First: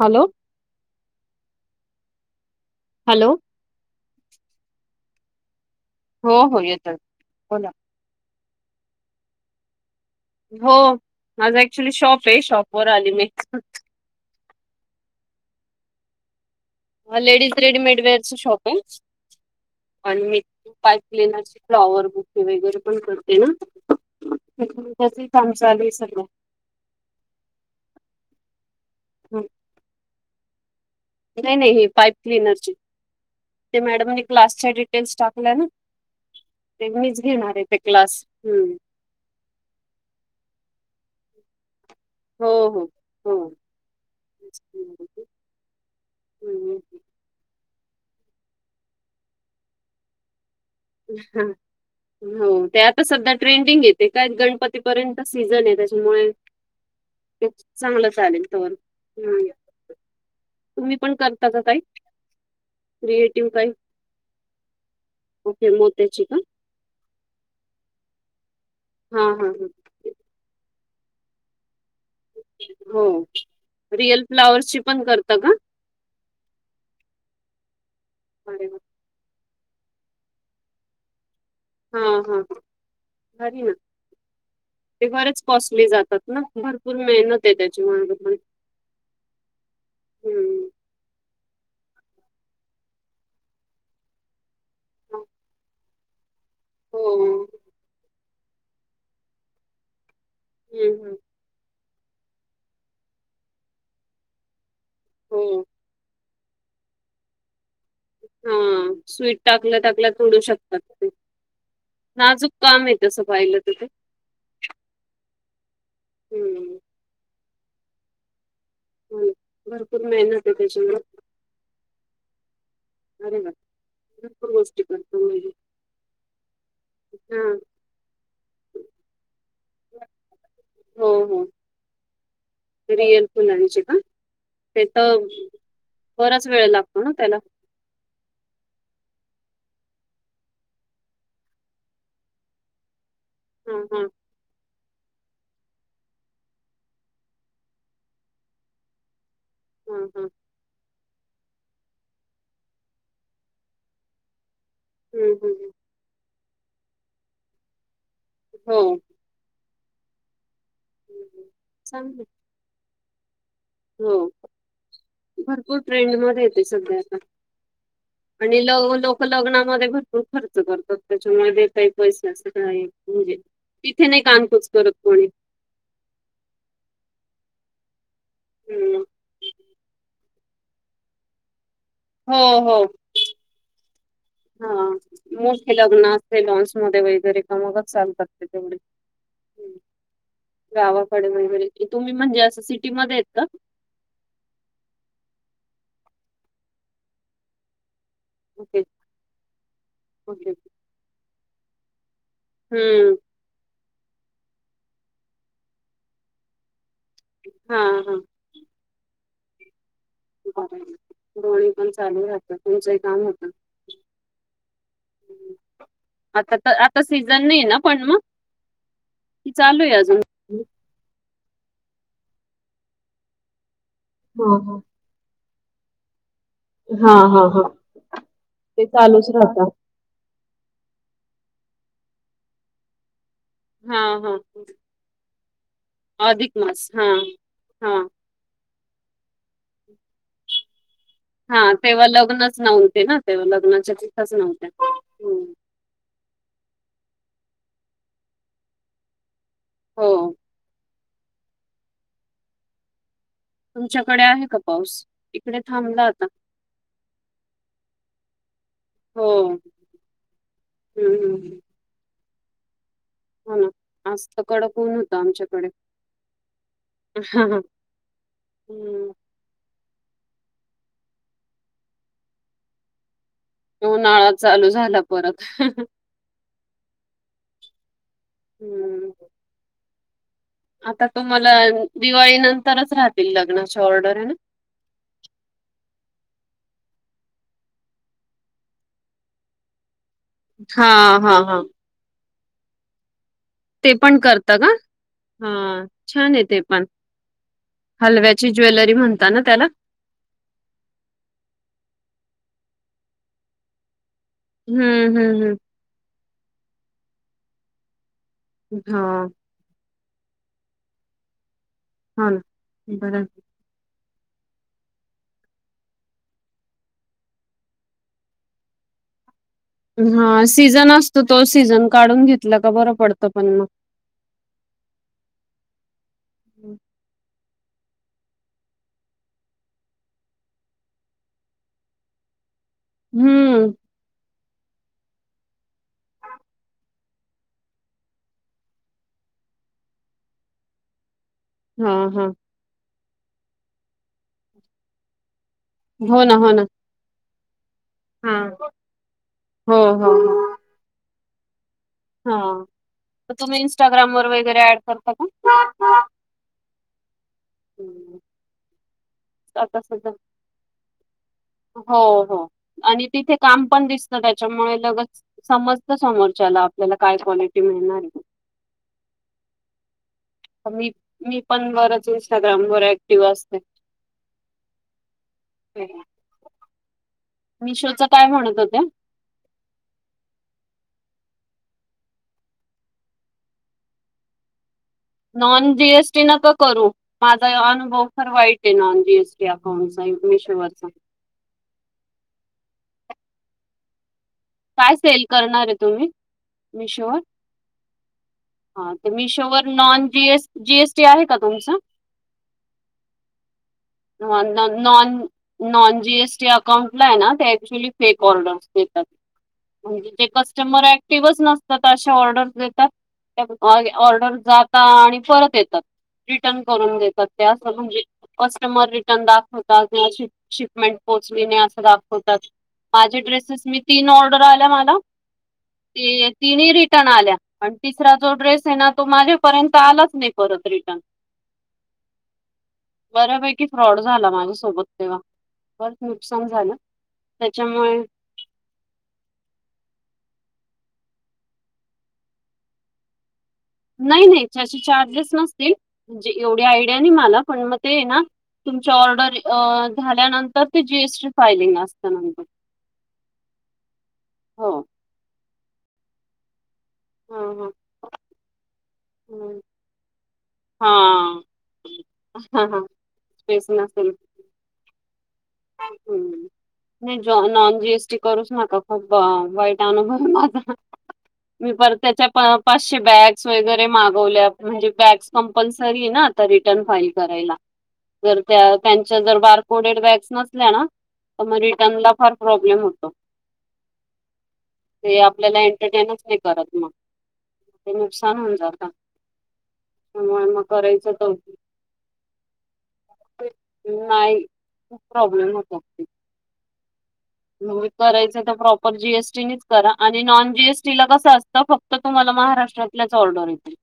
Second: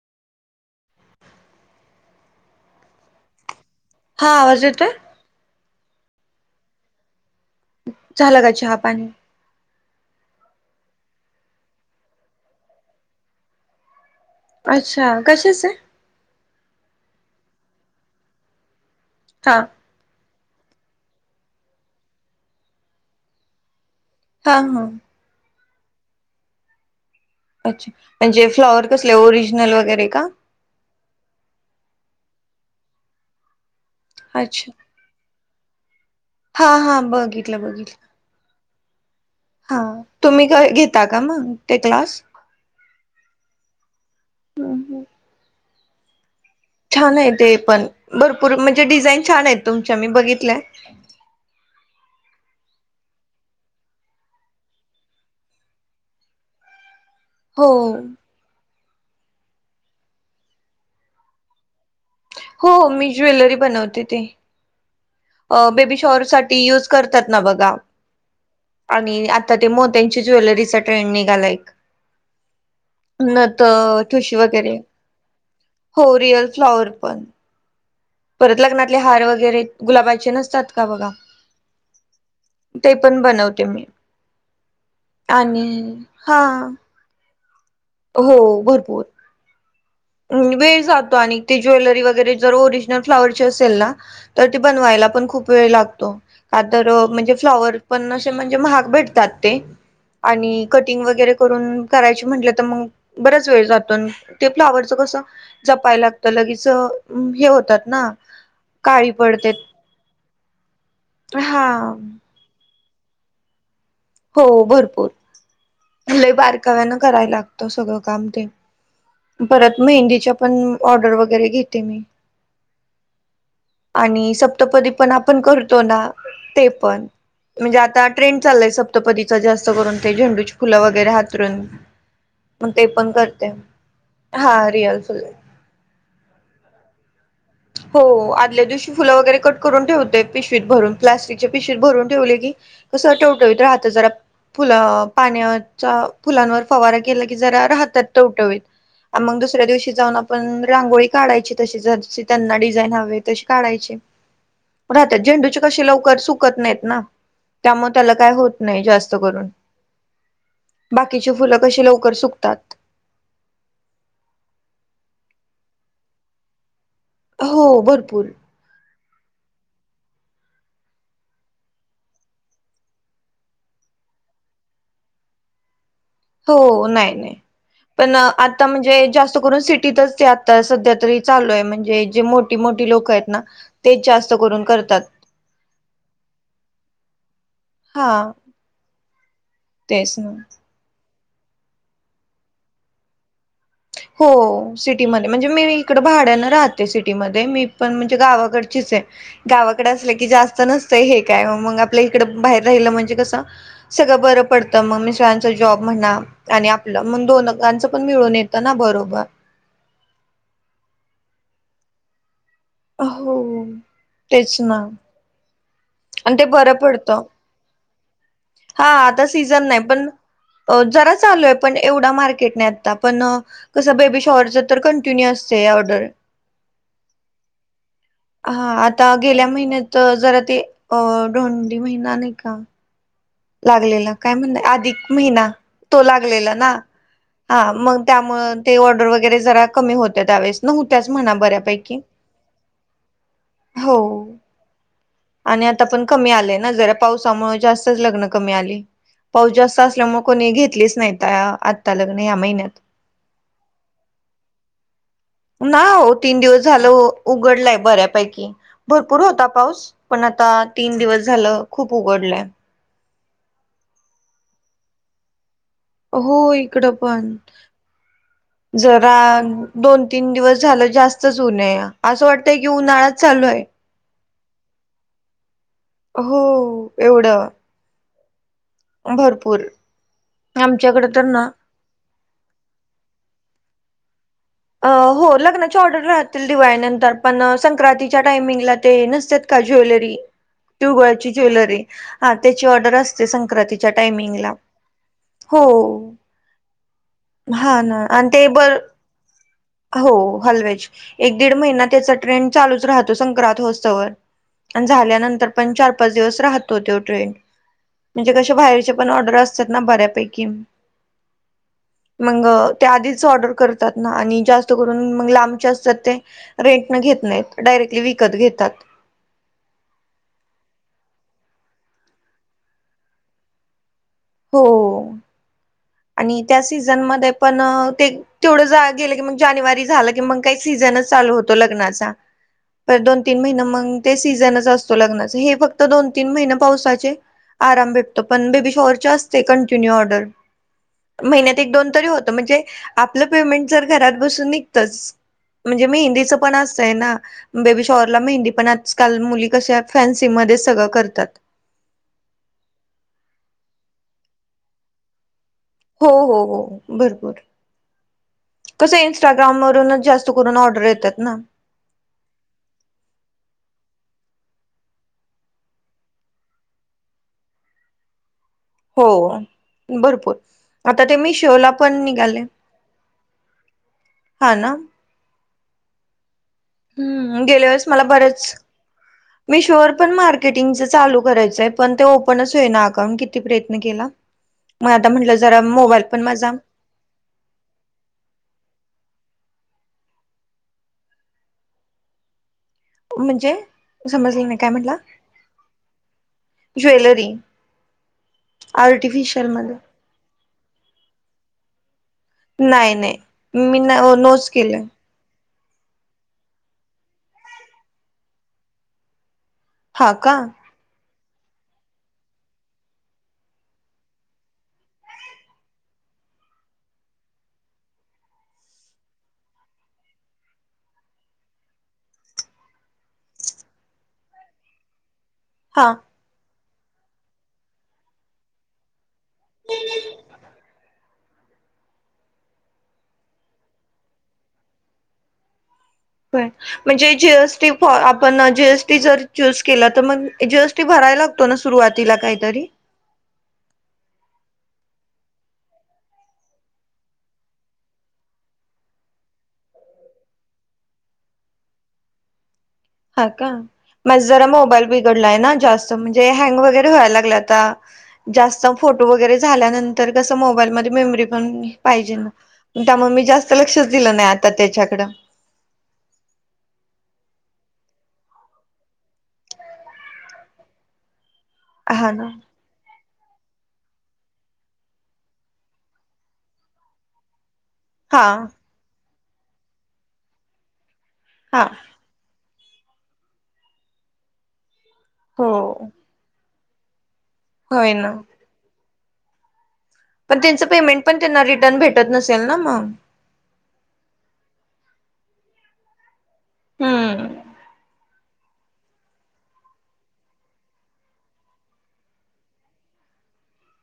Hello! Hello! हां आवाज येतोय? हो हो येतय, बोला. झाल का चहा पाणी? हो माझा ऍक्च्युली शॉप आहे शॉप वर आले मी. अच्छा! कशाच आहे? लेडीज रेडीमेडवेअरच शॉप आहे. हा. आणि मी पाईप लेनची फ्लाॉवर बुके वगैरे पण करते ना. हा हा च आमच्या [unintelligible] आले चालुये सगळ. अच्छा! म्हणजे फ्लॉवर कसले हं. ओरिजनल वगैरे का? नाही नाही हे पाईप क्लिनरची ते मॅडमने क्लासच्या अच्छा डिटेल्स टाकल्या ना. हा ते हा मीच घेणार बघितलं आहे ते बघितलं क्लास, हम्म. हा तुम्ही का घेता का मग ते क्लास? हो हो हो. [inaudible] छान आहे ते पण भरपूर म्हणजे डिझाईन छान आहेत तुमच्या मी बघितल्या. हा. हो ते आता सध्या ट्रेंडिंग येते काय गणपतीपर्यंत सीझन आहे त्याच्यामुळे. खूपच हो चांगलं चालेल तोवर. ह, तुम्ही पण करतात काही? हो मी क्रिएटिव्ह ज्वेलरी काही बनवते ते. ओके अ बेबी शॉअर मोत्याची का साठी यूज करतात ना बघा हा आणि हा आता हा ते मो त्यांची ज्वेलरीचा ट्रेंड आलय एक. हो [inaudible] न तर रिअल ठुशी वगैरे. फ्लावर्सची पण करता का हो रियल फ्लाॉवर पण. परत अरे वा. लग्नातले हार वगैरे गुलाबाचे नसतात का बघा. हा हा हा, ते पण घरी बनवते ना. मी ते बरेच आणि कॉस्टली जातात हा ना भरपूर मेहनत आहे त्याच्यामुळे. हो भरपूर‌ हम्म वेळ जातो आणि ते ज्वेलरी वगैरे जर ओरिजिनल फ्लावरची असेल ना तर् ती बनवायला पण खूप वेळ लागतो. कां तरं म्हणजे हो फ्लॉवर पणं, असे म्हणजे महांग भेटतात तें आणि कटिंग हम्म वगैरें. करूंन करायची म्हंटले, तर् मगं बरांच वेळ जातो ते फ्लॉवरच कसं हो जपायला. - तर अ लगेच हें होतात नां. - हांअ स्वीट टाकलं टाकल्या तोडू शकतात तें हा नाजूक. कामं आहे. तसं पाहिलं तें. हो अ भरंपूर म्हं हम्म बारकांव्यान करायला लागतं सगळं कामं ते. हो ना. परतं भरपूर मेहंदीच्या मेहनत पण आहे त्याच्यामुळे ऑर्डर वगैरे घेते मीं. अरेनं. - आणि सप्तंपदी पण आपण करतो नां ते पणं. हा म्हणजे अ आता ट्रेंड चालयं सप्तंपतीचा जास्त. करून ते झेंडूची फुलं वगैरे हातरून. [inaudible] मग ते पण रियल करते फुलांचे कां? हा ते रिअल फुल तर् बराचं वेळ लागतो नां त्याला. - होंअ आदल्या दिवशी फुलं वगैरे कट करून ठेवतेय, पिशवीत भरून प्लास्टिकची पिशवीत भरून ठेवले कीं. - कसं ठेवटवीत हा राहात हा जरां फुलं. पाण्यांचा फुलांनवर फवांरा केला कीं जरां राहतातं टवटवीत मगं दू. दुसऱ्या दिवशी हा जाऊन. हा आपण रांगोळी काढायची तशी जशी् त्यांना डझाईन हवी तशी काढायचीं. पणं हम्म झेंडू हम्म कशी लवकर सूकं सूकत नाही नां त्यामुळे त्याला काई होत हो नाही. जास्त करूनं बाकीची फुलं कशी अ लवकर सुकतातं. होंअ भरपूर ट्रेंड मध्ये येते सगळे आतां. होंअ भरपूरं. आणि लव लोक लग्नामध्ये भरपूर खर्च करतात. त्याच्यामध्ये काही पैसे असं काही म्हणजे तिथे नाही कानंकूस करत कोणी. होव नाही-नाही पण आता्. म्हणजे हम्म. जास्त करून सिटीतच त्यां. तसं ते सध्या तरी् चालूयं म्हणजे. जें हो मोठी- हो मोठी लोक आहेत नां तेच जास्त करूनं करतात ते लॉन्स मध्ये वगैरे कमावत चालतात ते तेवढे. हम्म. तेचं ना. गावाकडे वगैरे तुम्ही म्हणजे असं सिटीमध्येध्ये येत कां. हों सिटीमध्ये म्हणजे मी इकडं भाड्यानं राहते. सिटीमध्ये मीं. पण म्हणजे ओके गावाकडचीचं आहे गावाकडे असल्या की जास्त नसतं हे काय मगं. - आपल्या ईकडं बाहेर राहिलं म्हणजे? हम्म कसं सगळं बाहेरं पडतं मग मिस्टरांचा जॉब म्हणा आणि आप्. मगं दोन हा गांचं पण हा मिळून येतं नां बरोबरं. बरं दोळे पण चालू राहातातं. होंअ तेचं नां. अन्ं ते आता बरं तर आता पडतं सीझन नाही ना पण मग हां आता. की सीझन नाही चालू आहे पणं. अजून ओवं जरा चालू आहे. पणं एवढा मार्केट नाही. आता पणं कसं बेबी हा शॉरच कं जूनी असते ऑडर हा हा हा हा हं ते आतां चालूच गेल्या राहता. महिन्यात. तर् जरा् तें अं धोंडी महिना नाही कां? हा लागलेला हा कायं म्हणनं आहे. अधिक महिनां तों लागलेला अधिक नां मास हा. हां हा मग त्यामुळे ते ऑर्डर वगैरे जरा् कमी होते त्यावेळे. नव्हत्याचं म्हणां हा बऱ्यापैकी तेव्हा लग्नच नव्हते ना तेव्हा लग्नाच्या होंवं. तिथंच नव्हत्या. हम्म. आणि आतां पणं कमी आलें नां. जरा् पावसांमुळे जास्तंच लग्नं कमी आली. पाऊस जास्तं हो असल्यामुळे कोणी घेतलीचं नाही त्यां आत्तां लग्न या्या महिन्यात. तुमच्याकडे आहे का पाऊस? इकडे ना थांबला आओ आता तीनं दिवसं झालं उघडलंय बऱ्यांपैकी. भरपूर हो होता पाऊस. पण आता तीन हम्म दिवस हम्म झालं खूप उघडलंय. हो ना. आज त कडक उन होतं आमच्याकडे. हो इकड पण. हम्म. जरा दोन तीन दिवस झालं जास्तच उने. असं वाटतंय की उन्हाळाच चालूये. उनळाच चालू झाला परत. हो एवढं. हम्म. भरपूर. आता आमच्याकडे तर ना तुम्हाला दिवाळी नंतरच राहतील, लग्नाची ऑर्डर हाय ना? अ हो लग्नाची ऑर्डर राहतील दिवाळीनंतर, पण संक्रांतीच्या टायमिंगला ते नसतात का ज्वेलरी हा तीळगूळाची हा हा ज्वेलरी, हा त्याची ऑर्डर असते, संक्रांतीच्या ते पण टायमिंगला. करता का? हा हो छाने ते पण. हा ना आणि ते हलव्याची बर ज्वेलरी म्हणत ना त्याला? हो हलव्याची. एक दीड महिना त्याचा ट्रेंड चालूच राहतो, संक्रांत होसतवर. अण हम्म हम्म झाल्यानंतर हम्म पण चार पाच दिवस राहतो तो ट्रेंड. म्हणजे कसं बाहेरचे हा पण ऑर्डरी असता तात ना, बऱ्यापैकी. हो ना. मग ते आधीच बरं ऑर्डर करतात ना. आणि जास्त करून, म लांबच्या असतात, ते रेंट न घेत नाहीत. डायरेक्टली विकत घेतात. हा सीझन असतो तो. सीझन काढून घेतला का, बरं पडतं पण मग. हो. आणि त्या सीझनमध्ये पण ते तेवढं जा गेलं की मग जानेवारी झालं की, मग काय सीझनच चालू होतो, लग्नाचा. दोन तीन महिने हम्म मग ते सीझनच असतो. लग्नाच. हे फक्त दोन, तीन, महिने पावसाचे आराम भेटतो. पण बेबी शॉअर च्या असते कंटिन्यू ऑर्डर. महिन्यात एक दोन हा तरी हा होत. म्हणजे, आपलं पेमेंट जर घरात बसून निघतच म्हणजे, मी हो ना मेंदीचं हो पण असतंय ना. बेबी शॉरला, हा मेहंदी पण आजकाल मुली हो कशा हो हो फॅन्सीमध्ये सगळं करतात. हा, म तुम्ही इनस्टाग्राम वर वगैरे ऍड करता का? हो, हो, हो, भरपूर. हम्म. कस इनस्टाग्राम आता वरुनच सध्या जास्त करून ऑर्डर येतात ना. हो, हो, आणि तिथे काम पण दिसत, त्याच्यामुळे लगच समजत समोरच्याला, आपल्याला, काय क्वालिटी मिळणारे. हो. भरपूर, तर मी आता ते मी मीशोला पण बरंच निघाले. इंस्टाग्राम वर हा ना? ह ह. हम्म, गेल्या वेळेस मला काय बऱ्याच म्हणत होत्या मीशोवर पण मार्केटिंगच चालू करायचंय. पण ते ओपनच होईना अकाउंट. किती प्रयत्न केला. मग आता म्हटलं जरा नॉन, जी मोबाईल एस पण टी माझा नका करू. माझा अनुभव फार वाईटे नाॉन जी एस टी अकाउंटचा. मेशोवरचा. म्हणज, समजले नाही. काय सेल करणारे तुम्ही? मिशोवर. ज्वेलरी हा त आर्टिफिशल मिशोवर मध्ये non G S, G S T आहे का तुमचं? नाही, नाही, मी नोच नॉन केलंय. नॉन नॉन जीएसटी अकाउंटलाय ना, ते ऍक्च्युली फेक ऑर्डर्स देतात. म्हणजे हा ते का कस्टमर ऍक्टिव्हच नसतात, अशा ऑर्डरस देतात. ऑर्डर जाता आणि परत येतात. रिटर्न करून देतात, ते असं म्हणजे, कस्टमर रिटर्न दाखवतात म अशी शिपमेंट पोहोचली नाही, असं दाखवतात. माझे ड्रेसेस मी तीन, ऑर्डर आल्या मला हा ती तिन्ही रिटर्न आल्या आणि तिसरा जो ड्रेस आहे, ना तो माझ्यापर्यंत आलाच नाही, परत रिटर्न बऱ्यापैकी फ्रॉड झाला, माझ्यासोबत तेव्हा पण होय म्हणजे, जी एस टी आप पण जी एस टी जर चूज केला, तर मग जी एस टी भरायला लागतो, ना सुरुवातीला काहीतरी नाही नाही त्याचे चार्जेस नसतील, म्हणजे एवढी आयडिया नाही, मला पण मग ते ना तुमच्या ऑर्डर झाल्यानंतर ते जी एस टी फायलिंग, असतं नंतर ह का माझं जरा हो मोबाईल बिघडलाय ना जास्त म्हणजे हँग वैगे रे व्हाय लागलय हां आता हां जास्त फोटो वगैरे हं. झाल्यानं तर कसं मोबाईलमध्ये हां मेमरी पण पाहिजे ना हां हां त्यामुळे मी जास्त स्पेस लक्षच दिलं नाही आ ता त्याच्याकडं. हम्म नाही ज नॉन जी एस टी करूच नका खूप वाईट अनुभव हे माझा मी परत हा त्याच्या ना पा चशे बॅग्स वगैरे मागवल्या म्हणजे बॅग्स कंपल्सरी हे ना आता रिटर्न फाईल करायला. हा जर त्या त्यांच्या जर बारकोडेड बॅग्स नसल्या ना तर मग हा रिटर्नला फार प्रॉब्लेम होतो ते हो आपल्याला एंटरटेनच नाही करत मग. ते होय ना नुकसान होऊन जातं. पण त्यामुळे मग त्यांचं पेमेंट करायचं पण तर त्यांना रिटर्न भेटत नसेल ना मग? नाही. खूप प्रॉब्लेम होत असतील. हम्म करायचं तर प्रॉपर जी एस टी नेच करा आणि नॉन जी एस टी ला कसं असतं फक्त क्त तुम्हाला महाराष्ट्रातल्याच ऑर्डर येतील.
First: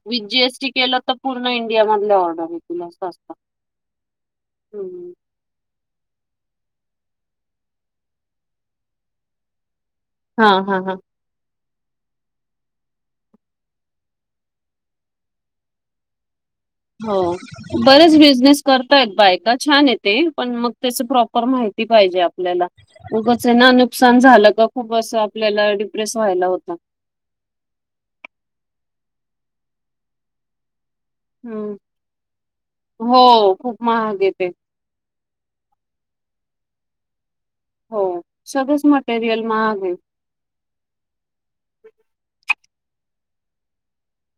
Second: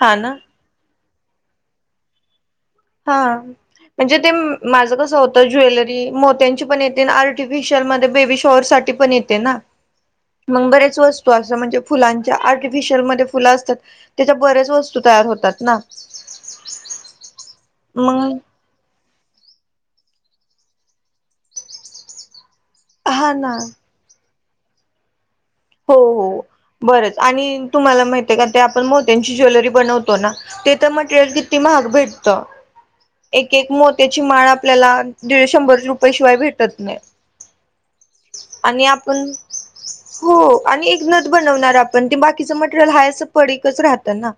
हा विथ ना जी एस टी केलं तर पूर्ण इंडिया मधलं ऑर्डर येते हा म्हणजे ते माझं हम्म. कसं होत ते ज्वेलरी मोत्यांची पण येते ना आर्टिफिशियल मध्ये बेबी शॉअर साठी पण येते ना. हा मग हा हा. बरेच वस तू अस म्हणजे फुलांच्या आर्टिफिशयल मध्ये फुलं असतात त्याच्या बऱ्याच वस्तू तयार होतात ना. हो बरेच मग बिझनेस करतायेत बायका छान आहे ते पण मग तसं प्रॉपर माहिती पाहिजे आपल्याला. उगच ना नुकसान झालं त खूप असं आपल्याला हो डिप्रेस हो व्हायला होतं. बरंच आणि तुम्हाला माहित आहे का ते आपण मोत्यांची ज्वेलरी बनवतो ना ते तर मटेरियल किती हम्म. महाग भेटतं हो एक एक खूप महाग मोत्याची आहे ते. माळ आ पल्याला दीड शंभर रुपये शिवाय भेटत नाही हो. सगळंच आणि आपण मटेरियल महाग हाय हो आणि एक नथ बनवणार आपण ते बाकीचं मटेरियल हाय असं पडिकच राहतं ना.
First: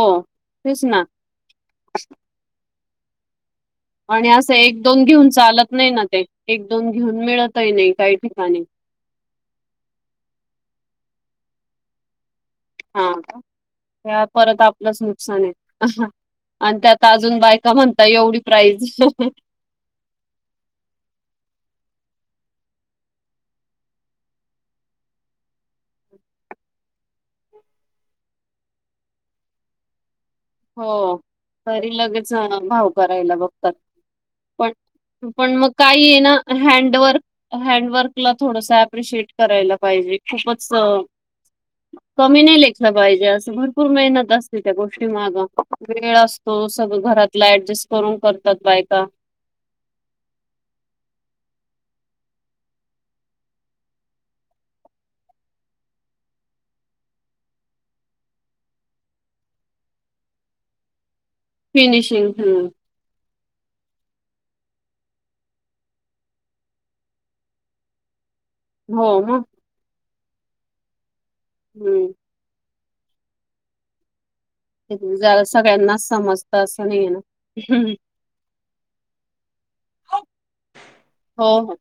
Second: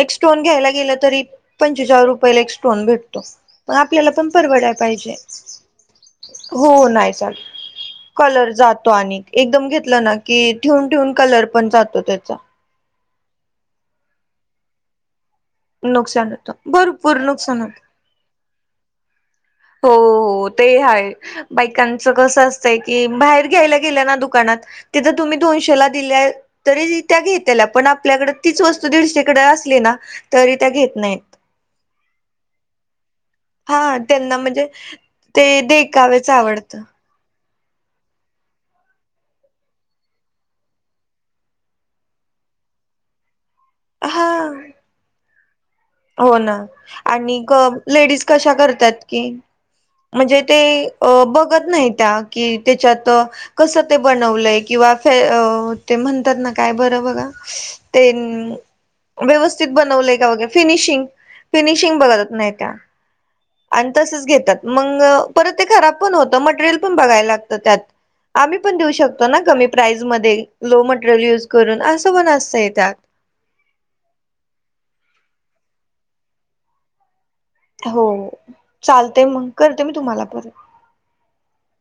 एक स्टोन घ्यायला तेच गेलं ना तरी पंचेचाळ रुपयाला एक स्टोन भेटतो. मग आपल्याला पण आणि असं परवडाय एक दोन पाहिजे घेऊन चालत नाही ना ते. एक हो दोन नाही घेऊन चाल मिळतही नाही काही कलर ठिकाणी. जात. तो आणि एकदम घेतला ना की ठेवून ठेऊन कलर पण जातो त्याचा. हा का त्या परत आपलंच नुकसान आहे. नुकसान होतं आणि त्यात भरपूर अजून नुकसान होत बायका म्हणताय एवढी प्राईज. हो हो ते आहे. बायकांच कसं असतय की बाहेर घ्यायला गेलं ना दुकानात. तिथ तुम्ही दोनशेला दिल्या. तरी त्या घेतल्या पण आपल्याकडे तीच वस्तू दीडशेकडे असली ना. तरी त्या घेत हो नाहीत तरी लगेच भाऊ करायला बघतो. हा त्यांना म्हणजे पण पण ते मग काही ये देखावेच ना आवडतं हँडवर्क. हँडवर्कला थोडस अप्रिशिएट करायला पाहिजे खूपच. कमी नाही लेखलं पाहिजे असं भरपूर हा मेहनत असते त्या गोष्टी माग. वेळ हो ना असतो सगळं आणि घरातला ग ऍडजस्ट करून लेडीज कशा करतात बायका की. म्हणजे ते अ बघत नाही त्या की त्याच्यात. कस ते बनवलंय किंवा ते म्हणतात ना काय बरं बघा. ते व्यवस्थित बनवलंय का वगै फिनिशिंग. फिनिशिंग बघत नाही त्या. आणि तसच घेतात मग परत ते खराब पण होतं मटेरियल पण बघायला लागतं त्यात. आम्ही पण देऊ हो शकतो मग ना कमी प्राईज मध्ये लो मटेरियल यूज करून हम्म असं पण असतंय त्यात. [inaudible] सगळ्यांनाच समजतं असं नाहीय ना. हो चालते मग करते मी तुम्हाला परत. हो हो.